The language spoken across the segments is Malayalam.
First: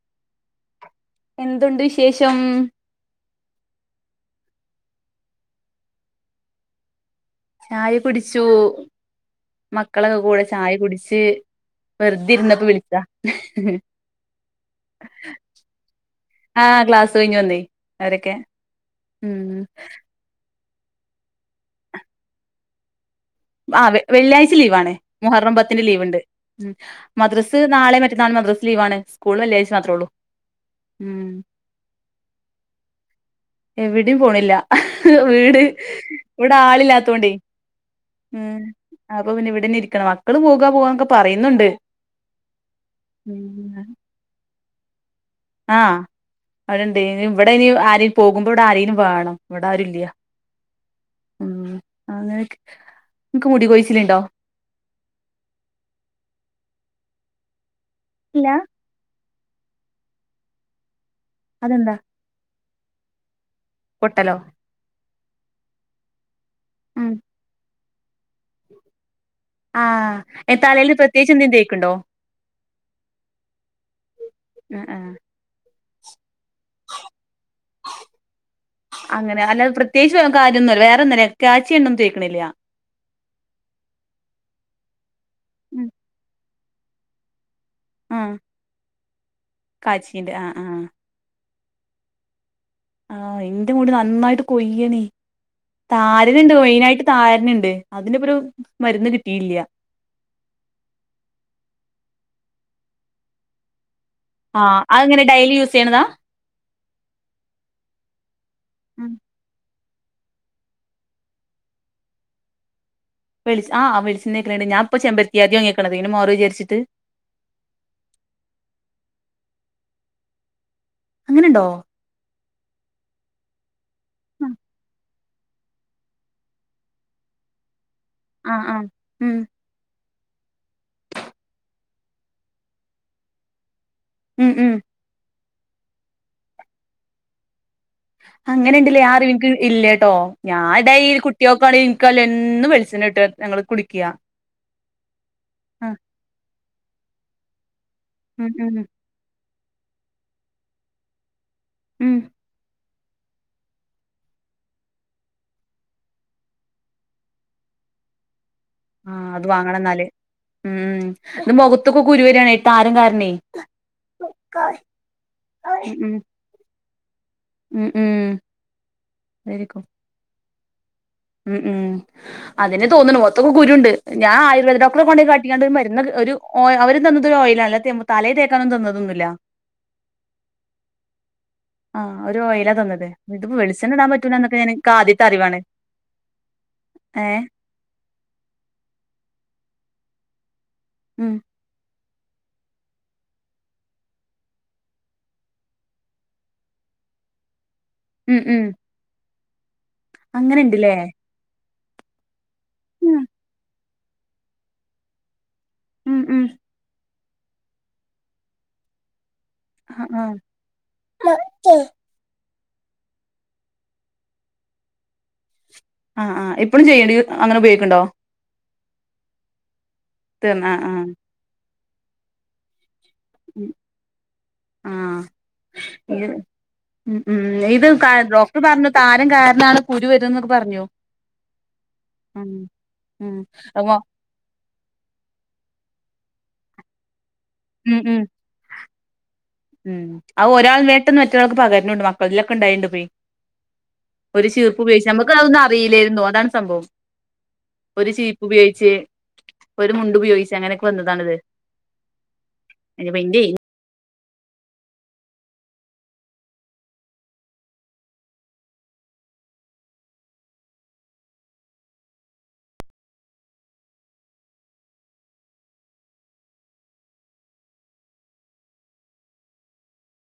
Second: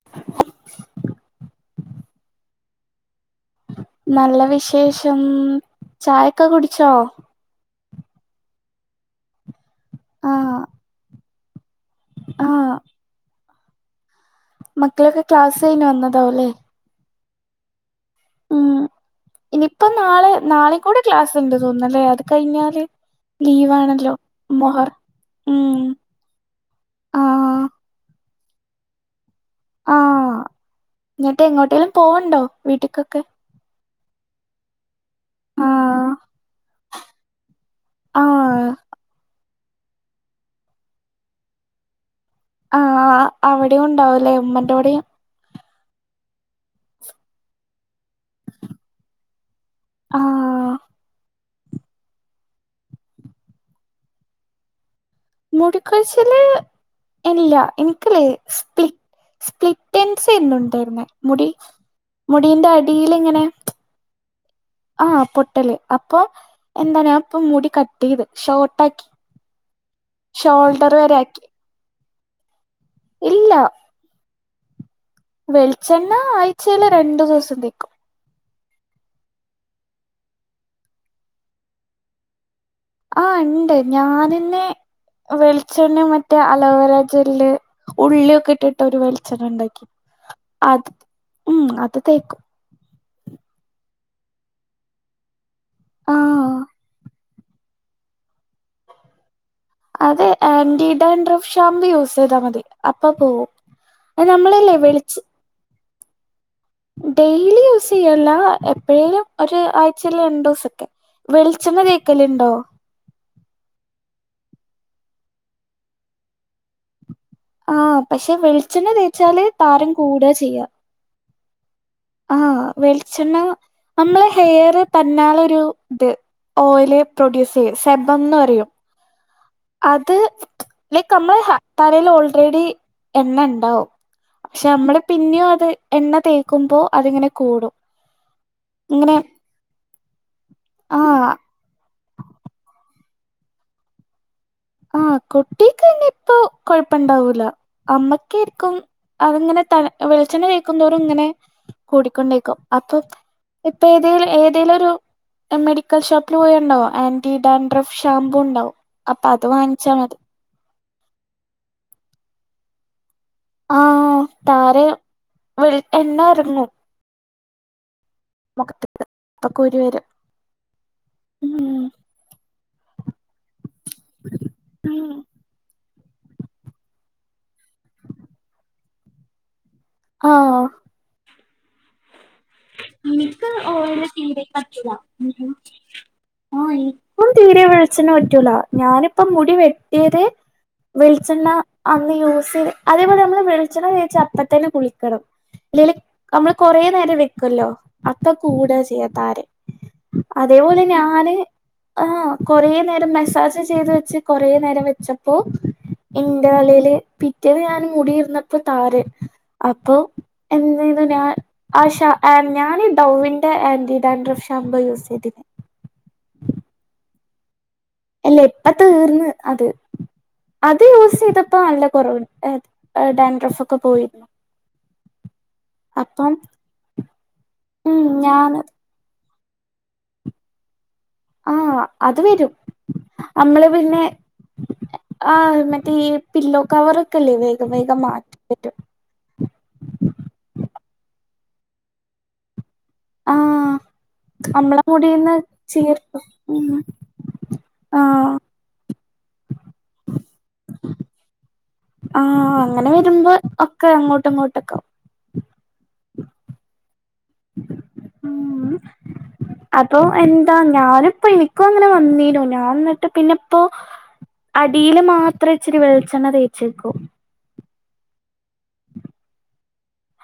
[inaudible] എന്തുണ്ട് വിശേഷം? നല്ല വിശേഷം ചായൊക്കെ കുടിച്ചോ.? ചായ കുടിച്ചു മക്കളൊക്കെ കൂടെ ആഹ് ചായ കുടിച്ച് വെർതിര് ന്നപ്പ ആഹ് വിളിച്ചാ. മക്കളൊക്കെ ക്ലാസ് കഴിഞ്ഞു വന്നതാവല്ലേ സയിഞ്ഞ് വന്നേ അവരൊക്കെ ഉം ഉം ഇനിയിപ്പം നാളെ നാളെ കൂടെ ക്ലാസ്ണ്ട് തോന്ന്ണില്ലേ അത് കഴിഞ്ഞാല്. ആ ലീവാണല്ലോ വെള്ളിയാഴ്ച മൊഹർ ലീവണ് മുഹറം ഉം പത്തിന്റെ ലീവ് ഉണ്ട്. മദ്രസ് ആഹ് നാളെ മറ്റന്നാൾ മദ്രാസ് ലീവണ് സ്കൂൾ വെള്ളിഴ്ച്ച. ആഹ് എന്നിട്ട് എങ്ങോട്ടേലും പോവണ്ടോ വീട്ടക്കൊക്കെ? എവിടയും പോണില്ല വീട് ആഹ് ഇവിടെ ആളില്ലാത്തോണ്ടേ. ഉം ആഹ് അപ്പൊ പിന്നെ ഇവിടന്ന് ഇരിക്കണം മക്കള് പോകാ പോവാന്നൊക്കെ പറയുന്നുണ്ട്. ആഹ് അവിടെയും ഉണ്ടാവൂലേ ഉമ്മന്റെ ടെയും. ആ അവിടെണ്ട് ഇവിടെ ഇനി ആരും പോകുമ്പോ ഇവിടെ ആരെങ്കിലും വേണം. ഇവിടെ ആരുല്ല ആഹ് ഉ അങ്ങനെക്കെ നിക്ക് മുടി കൊഴിച്ചില് ഉണ്ടോ? മുടിക്കൊഴിച്ചില് ഇല്ല എനിക്കല്ലേ ഇല്ല സ്പ്ലി സ്പ്ലിറ്റൻസ്ന്നു ഉണ്ടായിരുന്നേ മുടി അതെന്താ മുടീന്റെ അടിൽ ഇങ്ങനെ പൊട്ടലോ? ആഹ പൊട്ടല് അപ്പൊ എന്ത ഇപ്പ മുടി കട്ട് ചെയ്ത്. ആഹ എത്താലേൽ ഷോൾഡർ വരെ പ്രത്യേകിച്ച് ആക്കി എന്തെങ്കിതെക്ക്ണ്ടോ? ഇല്ല. ഉം ഉം വെളിച്ചെണ്ണ ആഴ്ചയിലിൽ രണ്ടു ദിവസം തേക്കും. അങ്ങനെ അല്ലാതെ പ്രത്യേകിച്ച് കാര്യൊന്നുംല്ല വേറെന്തല്ല കാച്ചിയഎണ്ണ ഒന്നും തെക്ക്ണില്ല. ആ ഉണ്ട് ഞാനന്നെ ഉം. വെളിച്ചെണ്ണ മറ്റേ അലോവര ജെല്ല് ഉള്ളി ആഹ് ഒക്കെ ഇട്ടിട്ട് ഒരു വെളിച്ചെണ്ണ ഉണ്ടാക്കി കാച്ചിണ്ട് ആഹ് ആഹ് അത് ഉം അത് തേക്കും. ആഹ എന്റെ മുടി നന്നായിട്ട് കൊയ്യണേ താരനുണ്ട് ആഹ് മെയിനായിട്ട് താരനുണ്ട്. അതിന് ഇപ്പരു മരുന്ന് കിട്ടിയില്ല. അതെ ആന്റിഡാൻഡ്രഫ് ഷാമ്പൂ യൂസ് ചെയ്താൽ മതി അപ്പ പോവും. അത് നമ്മളല്ലേ ആഹ വെളിച്ച് അതങ്ങനെ ഡെയിലി യൂസ് ചെയ്യണതാ. ഡെയിലി യൂസ് ചെയ്യല്ല ഉം. എപ്പോഴേലും ഒരു ആഴ്ചൽ രണ്ടു ദിവസൊക്കെ വെളിച്ചണ്ണ തേക്കലുണ്ടോ? വെളി ആ വെളിച്ചെണ്ണ തേക്കലണ്ട് ഞാ ഇപ്പോ ചെമ്പത്തിയാതി വാങ്ങിക്കണത് അതോണ്ട് മാറോ വിചരിച്ചട്ട്. ആഹ പക്ഷെ വെളിച്ചെണ്ണ തേച്ചാല് താരം കൂടുക ചെയ്യുക. അങ്ങനെണ്ടോ? ആഹ വെളിച്ചെണ്ണ നമ്മള് ഹെയർ തന്നാലൊരു ഇത് ഓയില് പ്രൊഡ്യൂസ് ചെയ്യും സെബം എന്ന് പറയും. മം അത് ലൈക്ക് നമ്മള് തലയിൽ ഓൾറെഡി എണ്ണ ഉണ്ടാവും. ഉം പക്ഷെ ഉം നമ്മള് പിന്നെയും അത് എണ്ണ തേക്കുമ്പോ അതിങ്ങനെ കൂടും അങ്ങനെണ്ടല്ലേ ആ ഇങ്ങനെ അറിവ്എനിക്ക് ഇല്ലട്ടോ ഞാൻ ടൈ ആഹ് കുട്ടിയക്കൊ കളി നിക്കാല് എന്നും വെളിചണ്ണട്ട ഞങ്ങള് കുളിക്കുക. ആഹ കുട്ടിക്ക്ന്നെ ഇപ്പൊ കൊഴപ്പ ണ്ടാവൂല അമ്മക്ക് ആയിരിക്കും. ഉം അതിങ്ങനെ ത വെളിച്ചെണ്ണ തേക്കുംന്തോറും ഇങ്ങനെ ഉം കൂടിക്കൊണ്ടേക്കും. അപ്പൊ ഇപ്പൊ ഏതേലും ഏതെലൊരു മെഡിക്കൽ ഷോപ്പിൽ പോയണ്ടാവ ആന്റി ഡാൻഡ്രഫ് ഷാംമ്പൂ ഉണ്ടാവും അപ്പൊ ആഹ് അത് വാങ്ങണം വാങ്ങിച്ചാ എന്നാല് മതി ഉം ഉ ഇത് മുഖത്തൊക്കെ കുരു വരയാണ് താരം കാരണേ ആഹ താരെ വെള് ഉം ഉം എണ്ണയിറങ്ങും ഉം ഉം മുഖത്തിക്ക് അപ്പൊകുരു അതായിരിക്കും വരും ഉം ഉം അതനെ തോന്നുന്നു മുഖത്തൊക്കെ കുരുണ്ട് ഞാൻ ആയുർവേദ ഡോക്ടറെ ഉം കൊണ്ടയി കാട്ടി മരുന്ന ഒരുഓ അവര് തന്നത് ഒരു ഓയിലാല്ല തലേ തേക്കാനന്നും തന്നതൊന്നുമില്ല. ആഹ ആ ഒരു ഓയില തന്നത് എനിക്ക് ഇതിപ്പോ വെളിച്ചണ് ഇടാൻ ഓയില് പറ്റുല്ല തീരെ എന്നൊക്കെ എനിക്ക് ആദ്യത്തെ അറിവാണ്. ആ ഇപ്പം ഏഹ് തി ച്ചെണ്ണ പറ്റൂല ഞാനിപ്പം മുടി വെട്ടിയത് ഉം വെളിച്ചെണ്ണ അന്ന് യൂസ് ചെയ്ത് അതേപോലെ മ്മള് വെളിച്ചെണ്ണ തേച്ചപ്പത്തന്നെ കുളിക്കണം അല്ലെല് അമ്മള് കുറേ നേരം വെ ക്കല്ലോ അപ്പൊ ഉം ഉം കൂട ചെയ്യ താരെ അതേപോലെ അങ്ങനെണ്ട്ല്ലേ ഞാന് ആഹ കൊറേ നേരം ഉം മെസാജ് ചെയ്ത് വെച്ച് കൊറേ നേരം വെച്ചപ്പോ ഉം ഉം എന്റെതലയില് പിറ്റേന്ന് ഞാന് മുടിയിരുന്നപ്പോ താരൻ ആ അപ്പൊ ആ എന്ത് ചെയ്തു ഞാൻ ആശാ എ ഞാന് ഡൗവിന്റെ ആൻറി ഡാൻഡ്രഫ് ഷാമ്പൂ യൂസ് ചെയ്തെ അ ആ എപ്പളും ചെയ്യണ്ട് അ അങ്ങനെ ഉപയോഗിക്കണ്ടോ ഇല്ല ഇപ്പ തീർന്ന് അത് തീർന്ന ആ അത് ആ യൂസെയ്തപ്പോ നല്ല കുറവ് എ ഏ ഡാൻഡ്രഫൊക്കെ പോയി ആ ഇ ഉം ഉ ഇത് ഉം കാ ഞാന് ഡോക്ടർ പറഞ്ഞ താരൻ കാരണാണ് കുരു വരുന്നൊക്കെ പറഞ്ഞോ ആ അത് വരും ഉം അമ്മള് അപ്പൊ പിന്നെ എ ആ മറ്റേ ഈ പില്ലോക്കവറൊക്കെല്ലേ വേഗം ഉം വേഗം ഉം മാറ്റി പറ്റും ഉം അയ് ഒരാൾ വേട്ടെന്ന് മറ്റൊരാൾക്ക് പകരുന്നുണ്ട് മക്കളതിലൊക്കെ ഉണ്ടായിണ്ട് പോയി ആ ഒരു ചീർപ്പ് നമ്മളെ ഉപയോഗിച്ച് നമ്മക്ക് മുടീന്ന് അതൊന്നും അറിയില്ലേര്ന്നു ചീർക്കും അതാണ് ഉം സംഭവം ആ ഒരു ചീപ്പുപയോഗിച്ച് ഒരു മുണ്ട് ഉപയോഗിച്ചങ്ങനൊക്കെ വന്നതാണിത് ആ അങ്ങനെ വരുമ്പോ ഒക്കെ അങ്ങോട്ടിങ്ങോട്ടൊക്കാവും ഉം അപ്പൊ എന്താന്ന് ഞാനിപ്പോയെനിക്കു അങ്ങന വന്നീലോ ഞാൻ എന്നിട്ട് പിന്നെ ഇപ്പോ അടിയില് മാത്രം ഇച്ചിരി വെളിച്ചെണ്ണ തേച്ചേക്കൂ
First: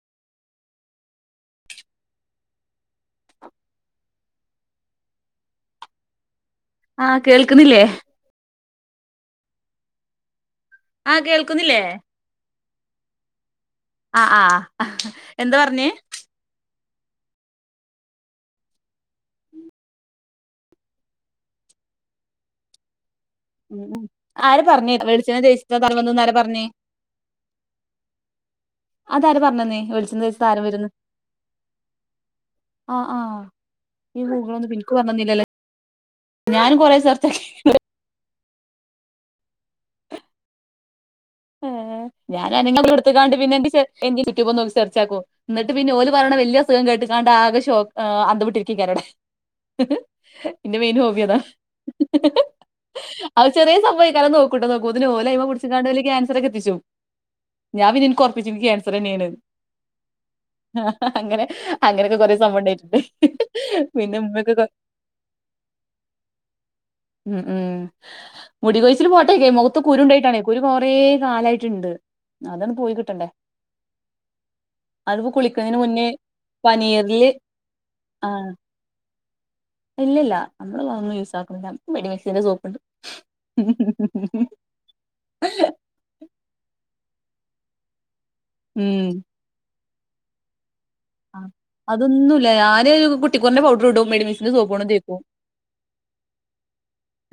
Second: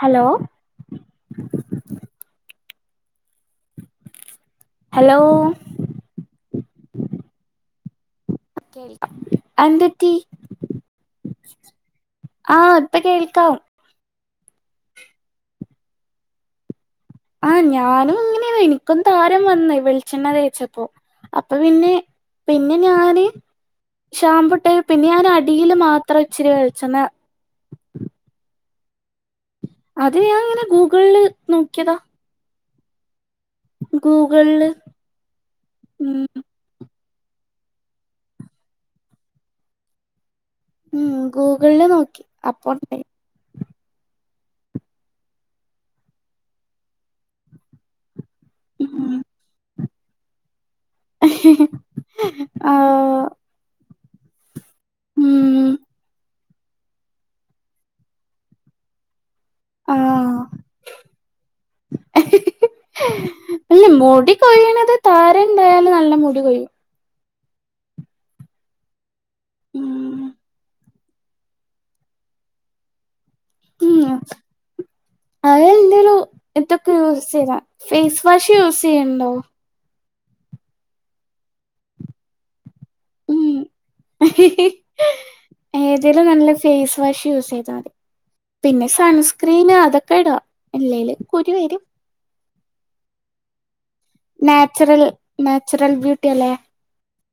അലോ ഹലോ ആ കേൾക്ക്ന്നില്ലേ ഹ് അഎന്ത് പറ്റി ആ കേൾക്കുന്നില്ലേ ആ ഇപ്പ കേൾക്കാം ആ ആ ഹ് എന്ത് പറഞ്ഞേ ആ ഞാനും ഇങ്ങനെയ ഇപ്പം താരൻ വന്ന് വെളിച്ചെണ്ണ തേച്ചപ്പോ അപ്പൊൾ പിന്നെ പിന്നെ ഞാന് ആര് ഷാമ്പുട്ട് പറഞ്ഞേ പിന്നെ വെളിച്ചെണ്ണ ഞാനടീല് തേച്ചിട്ടാ തല മാത്രം വന്നന്ന് ആരാ ഇച്ചിരി പറഞ്ഞേ വെളിച്ചെണ്ണ അതാരാ പറഞ്ഞന്നേ അത് വെളിച്ചം തേച്ച് താരൻ ഞാനിങ്ങനെ വരുന്ന് ഗൂഗ്ൾല് നോക്കിയതാ അഹ് ആഹ് ഗൂഗിൾള് ഉം ഞാനും കൊറേ സെർച്ചെയ് ഉം ഗൂ ഏഹ് ഞാന [unintelligible] എട്ത്തുങ്ങാണ്ട് പിന്നെ എന്റെ സെർ [unintelligible] യൂട്യൂബ്യും നോക്കി സെർച്ചാക്കോ എന്നിട്ട് പിന്നെ ഓല് പറയണ വെല്ല്യ അസുഖം കേട്ട്ങ്ങാണ്ട് ആകെ ഷോ ആഹ് അന്തം വിട്ടി ട്ടിരിക്കാരോട ഉം എന്റെ മെയിൻ ഹോബിയതാ ആഹ് അത് ചെറിയ സംഭവ [unintelligible] നോക്കുട്ട നോക്കുമ്പത്തന്നെ ഓലയ്മെ ഉം പുടിച്ച്ങ്ങാണ്ട് അയില് ക്യാൻ [unintelligible] ച്ചു ഞാൻ പിന്നയെനിക്കുറപ്പിച്ചു നിക്ക് ക്യാൻസറന്നേണ്ന്ന് ആഹ് അങ്ങനെ അങ്ങനൊക്കെ കൊറേ സംഭവുണ്ടായിട്ടുണ്ട് പിന്നുമ്മയൊക്കെ കൊ താരെണ്ടായാല് നല്ല മുടി കൊഴിയും ഉം ഉം മുടി കൊയ്ച്ചില് പോട്ടേക്ക മുഖത്ത് ഉം കുരുണ്ടായിട്ടാണ്‌ കുരു കൊറേ കാലായ്ട്ടിണ്ട് അതങ്ങട് പോയി കിട്ടണ്ടേ ഉം അതിപ്പോ കുളിക്കുന്നതിന് മുന്നേ അതെന്തൊരു ഇതൊക്കെ യൂസ് പനീറില് ചെയത ഫേസ് ആ വാഷ് യൂസ് ചെയ്യണ്ടോ ഇല്ലില്ല നമ്മള് അതൊന്നും യൂസാക്കണില്ല നമക്ക് മെടിമിക്സിന്റെ സോപ്പിണ്ട് ഉം ഏതേലും നല്ല ഫേസ് വാഷ് യൂസ് ചെയ്താ മതി പിന്നെ ഉം സൺസ്ക്രീന് അതൊക്കെ ഇടാ ഇല്ലേല് ആഹ് കുരു വരും അതൊന്നുവില്ല ഞാന് കുട്ടിക്കൂറിന്റെ പൗഡർ ഇടും മെഡിമിക്സിന്റെ സോപ്പ്വാണ് നാച്ചുറൽ തേക്കും നാച്ചുറൽ ബ്യൂട്ടി അല്ലേ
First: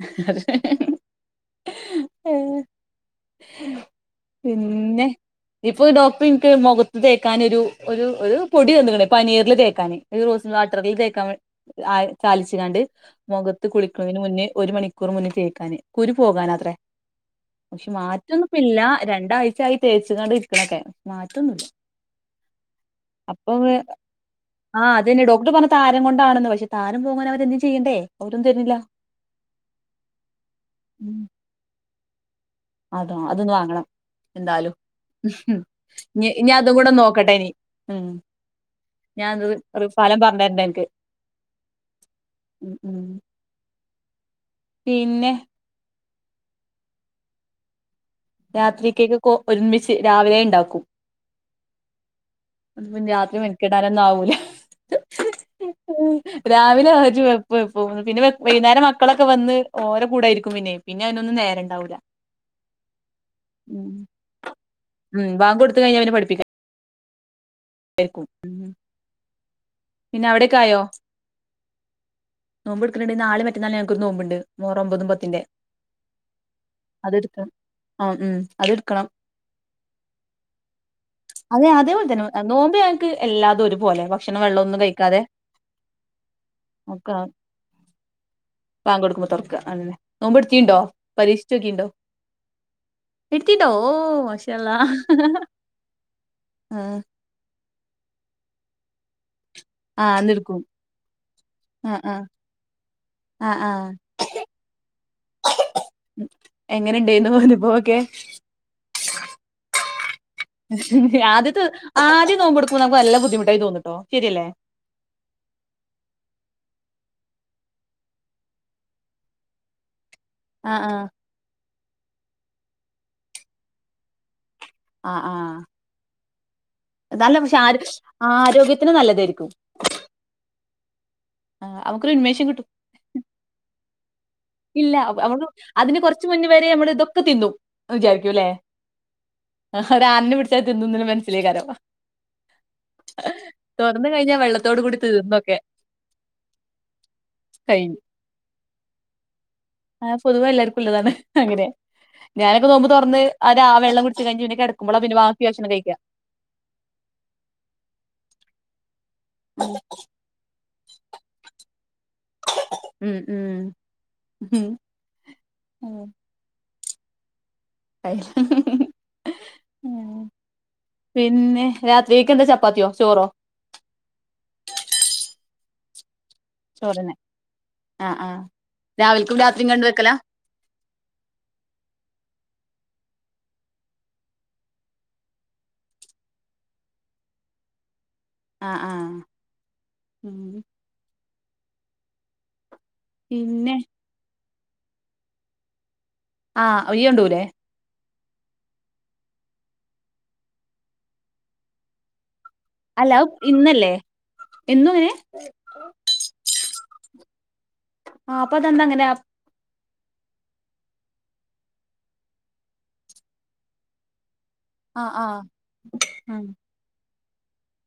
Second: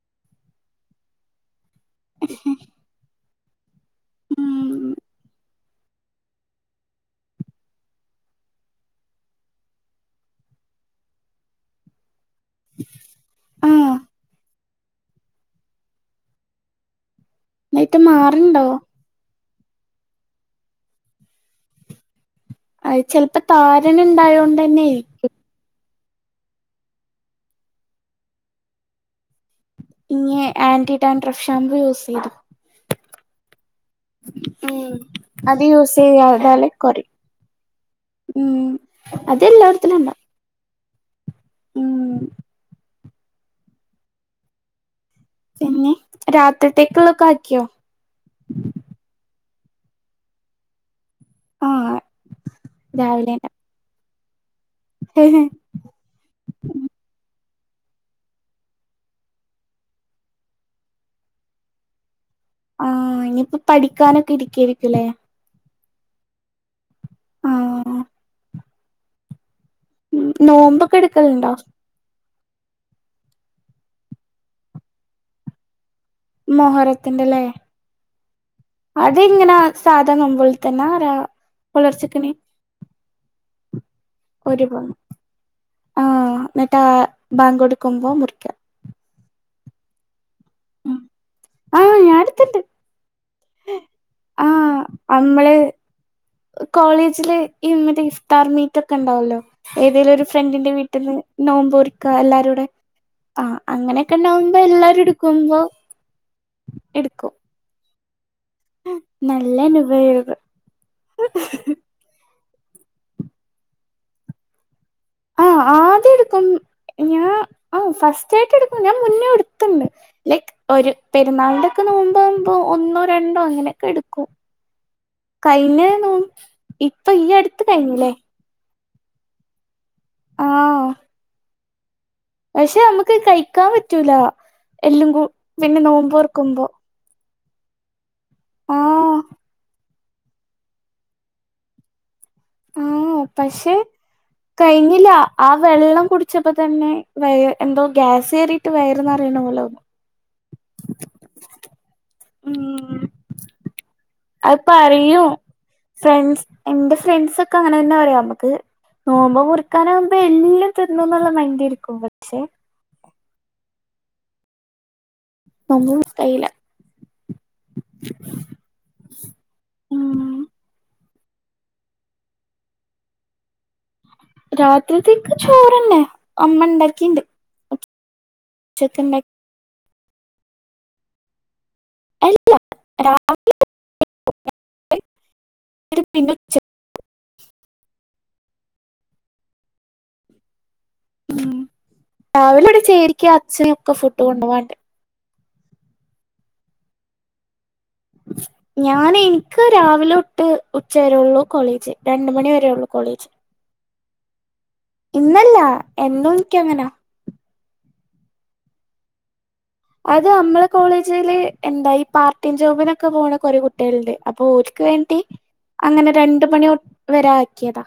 ഏ [unintelligible] ഉം പിന്നെ ഇപ്പൊ ഡോക്ടർ ഇനിക്ക് മുഖത്ത് തേക്കാനൊരു ഒരു ഒരു പൊടി തന്നേക്കണ് പനീറില് തേക്കാന് ഒര് റോസിം വാട്ടറിൽ തേക്കാൻ വേ ആഹ് ചാലിച്ചിങ്ങാണ്ട് മൊഖത്ത് ആഹ് കുളിക്കണേന് മുന്നേ ഒരു മണിക്കൂർ മുന്നേ തേക്കാന് കുരു പോകാനാത്രേ പക്ഷെ എന്നിട്ട് മാറുണ്ടോ മാറ്റൊന്നുംപ്പില്ല രണ്ടാഴ്ച്ചായി തേച്ചുങ്ങാണ്ട് ഇരിക്കണക്കെ മാറ്റൊന്നുല്ല അത് ചെലപ്പോ അപ്പം വെ താരൻ ഉണ്ടായോണ്ടന്നെ ആഹ് അതന്നെ ഡോക്ടർ പറഞ്ഞ താരൻ കൊണ്ടാണെന്ന് പക്ഷെ താരൻ പോകാൻ അവരെന്തേലും ചെയ്യണ്ടേ അവരൊന്നും തരുന്നില്ല ഇനീ ആന്റിഡാൻട്രഫ് ഷാംമ്പു യൂസെയ്തു അതാ അതൊന്ന് വാങ്ങണം എന്തായാലും ഉം അത് യൂസ് ഇനി ഇനി ചെയ്താല് അതും കൂടെ കൊറയും നോക്കട്ടെ ഇനി ഉം അത് ഞാനത് ഒരു എല്ലായിടത്തിലും ഫലം ഉണ്ടാവും പറഞ്ഞരണ്ട എൻക്ക് ഉം ഉം ഉം പിന്നെ പിന്നെ രാത്രിത്തേ‌ക്കിള്ളൊക്കെ ആക്കിയോ രാത്രിക്കിക്കെക്കൊ ഒരുമിച്ച് രാവിലെ ഇണ്ടാക്കും ആഹ് അത് പിന്നെ രാത്രി രാവിലെന്നെ മെനക്കിടാനൊന്നും ആവൂല്ല [unintelligible] ഉ [unintelligible] രാവിലെ ആജ് വെപ്പ് വെപ്പും പിന്നെ വെ വൈകുന്നേരം മക്കളൊക്കെ വന്ന് ഓര കൂടേയിരിക്കും പിന്നെ പിന്നെ അയ്നൊന്നും നേരെണ്ടാവൂല്ല ആഹ് ഇനിയിപ്പ പഠിക്കാനൊക്കെ ഇരിക്കേയിരിക്കുല്ലേ ഉം ബാങ്ക് കൊടുത്ത് കഴിഞ്ഞ പിന്നെ പഠിപ്പിക്കാ ആഹ് നിരിക്കും ഉം പിന്നെ അവിടേക്ക ആയോ നോമ്പൊക്കെ എടുക്കലുണ്ടോ നോമ്പ് എടുക്കനെണ്ട് നാളേം മറ്റന്നാളും ഞങ്ങക്കൊരു നോമ്പിണ്ട് മുഹറം ഒമ്പതും പത്തിന്റെ മൊഹറത്തിന്റല്ലേ ആഹ് ഉം അതിട്ക്ക് അതിങ്ങനാ സാധാ നോമ്പോലത്തന്നാ രാ അതെ അതേപോലെ പൊലർച്ചിക്ക് തന്നെ എണീ നോമ്പ് ഞങ്ങക്ക് എല്ലാതും ഒരുപോലെ വ ഒര് [unintelligible] എന്നിട്ടാ ബാങ്കൊടുക്കുമ്പോ മുറിക്കാ. ബാങ്കടുക്കുമ്പോ തൊർക്ക അതന്നെ നോമ്പെട്ത്തീണ്ടോ പരീക്ഷിച്ചോക്കിണ്ടോ? ആഹ് ഞാൻ എടുത്തിണ്ട് എട്‌ത്തീന്നോ ഓ മാഷാഅള്ളാ ആഹ് നമ്മള് ആഹ്. [unintelligible] ഈ മറ്റെ ഇഫ്ത്താർ മീറ്റൊക്കെ ഇണ്ടാവൊല്ലോ. ആ ഏതേലൊരു അന്നെടുക്കും ഫ്രണ്ടിന്റെ വീട്ടിന്ന് ആ ആ നോമ്പ്റിക്ക എല്ലാരൂടെ. ആ ആഹ് ആ അങ്ങനെയൊക്കെ നോമ്പ് എല്ലാരും എടുക്കുമ്പോ ഉം. എങ്ങനെ ഇണ്ടേന്നു? അനുഭവൊക്കെ. ആ നല്ലന്നെവേവ്. ആദ്യത്തെ ആദ്യം നോമ്പെ ടുക്കുമ്പോ നമുക്ക് നല്ല ബുദ്ധിമുട്ടായി തോന്നുട്ടോ ശരിയല്ലേ? ആ ആദ്യം എട്ക്കും ഞാൻ ആ ഫസ്റ്റായിട്ട് എടുക്കും ഞാൻ മുന്നേ എടുത്ത്ണ്ട്. ലൈക് ആ ഒര് ആ പെര്ന്നാളിന്റെ ഒക്കെ നോമ്പാവുംമ്പോ ഒന്നോ രണ്ടോ അങ്ങനെയൊക്കെ എടുക്കും. ആ ആ കഴിഞ്ഞ നോമ്പ ഇപ്പൊ ഈ അട്ത്ത് കയ്ഞ്ഞിലേ ആരോഗ്യ ത്തിന്‌ നല്ലതായ്ര്ക്കും. ആഹ്. ആ അവക്കൊരുൻമേഷം പക്ഷെ അമ്മക്ക് അഹ് കഴിക്കാൻ പറ്റൂല. ഇല്ല എല്ലും അവ കൂ അവളു പിന്നെ അതിന് കൊറച്ച് മുന്നെ നോമ്പോർക്കുമ്പോ വരെ അമ്മള് ഇതൊക്കെ തിന്നും ന്ന് വിചാരി ക്കൂലെ ആഹ് ഒരാടിനെ പിടിച്ചാ തിന്നുംന്നിന് മനസ്സിലേക്കാരോ ഓഹ് പക്ഷെ ത് കയിഞ്ഞ വെ കയിഞ്ഞില്ല ആ വെള്ളം കുടിച്ചപ്പോ തന്നെ വെ എന്തോ കഴിഞ്ഞു ഗ്യാസ് കേറി ട്ട് വയറ് നെറയണ പോലോ ആഹ് പൊതുവെ എല്ലാർക്കും ഉള്ളതാണ് അങ്ങനെ ഞാനൊക്കെ നോമ്പ് ഉം തൊറന്ന് അത് ആ വെള്ളം കുടിച്ച് കഴിഞ്ഞ് പിന്നെ അത് കെടക്കുമ്പോള പിന്നെ പറയും ബാക്കി ഭക്ഷണം കഴിക്കാ ഫ്രണ്ട്സ് എന്റെ ഫ്രണ്ട്സ്സൊക്കെ അങ്ങനെ തന്ന പറയാ അമ്മുക്ക് നോമ്പ് മുറിക്കാനും ഇപ്പൊ എണ്ണിലും തിന്നുംന്നുള്ള മൈൻഡി ഇരിക്കുമ്പോ ഉം ഉം ഹും നല്ല മുട്ടായല്ല അയ് [unintelligible] ഉം പിന്നെ രാത്രിക്കെക്കെന്താ ചപ്പാത്തിയോ ചോറോ? രാത്രിത്തേക്ക് ചോറ് തന്നെ. ചോറിന്, ആഹ് ആഹ് ഉച്ചക്ക് ഇണ്ടാക്കി രാവിൽക്കും രാത്രിം കണ്ട് വെക്കലാ? അല്ല [unintelligible] പിന്നെ ഉച്ച ആഹ് ആഹ് ഉം ഉം രാവിലവിടെ ചേരിക്കും പിന്നെ അച്ഛനൊക്കെ ഫുഡ്‌ കൊണ്ടോവാണ്ട് ആഹ് ഇയ്യൊണ്ടോവൂലെ ഞാന് ഇൻക്ക് രാവിലൊട്ട് ഉച്ച വരൊള്ളൂ കോളേജ് രണ്ട്മണി വരെ ഒള്ളൂ അല്ല കോളേജ്, അത് ഇന്നല്ലേ എന്നും അങ്ങനെ ഇന്നല്ല എന്നും ഇൻക്ക്യങ്ങനാ. ആഹ് അപ്പ അതെന്താ അങ്ങനെ അത് നമ്മളെ കോളേജില് എന്താ ഈ പാർട്ട് ടൈം ജോബിനൊക്കെ പോണ കൊറെ കുട്ട്യാളുണ്ട്, അപ്പൊ ഓര്. ക്ക് ആഹ് വേണ്ടി ആഹ് അങ്ങനെ രണ്ട് മണി ഒ വരാക്കിയതാ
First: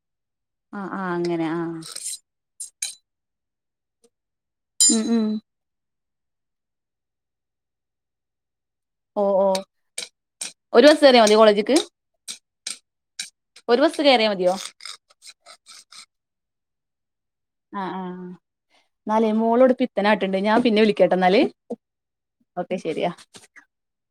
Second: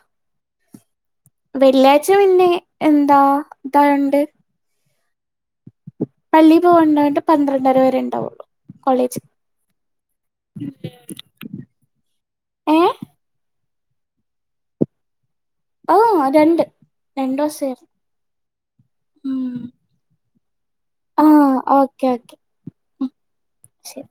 ആഹ് ആഹ് അങ്ങനെ ആഹ് വെള്ള്യാഴ്ച പിന്നെ എന്താ ഇതായൊണ്ട് ഉം ഉം പള്ളി പോവാണ്ടോണ്ട് പന്ത്രണ്ടര വരെ ഇണ്ടാവൊള്ളു കോളേജ് ഓഹ് ഓഹ് ഉം ഒരു ബസ് കയറിയാ മതിയോ കോളേജ്ക്ക് ഏഹ്. ഒരു ബസ് കയറിയാ മതിയോ? ഓഹ് രണ്ട് രണ്ട് വസ്സ് ആഹ് ആഹ് എന്നാലെ മോള് ഇവിടെ പിത്തനാട്ട് ഉണ്ട് ഞാൻ പിന്നെ വിളിക്ക് കേട്ടോ എന്നാല്. ആഹ് ഓക്കെ ഓക്കെ ഉം ശെരിയാ ശരി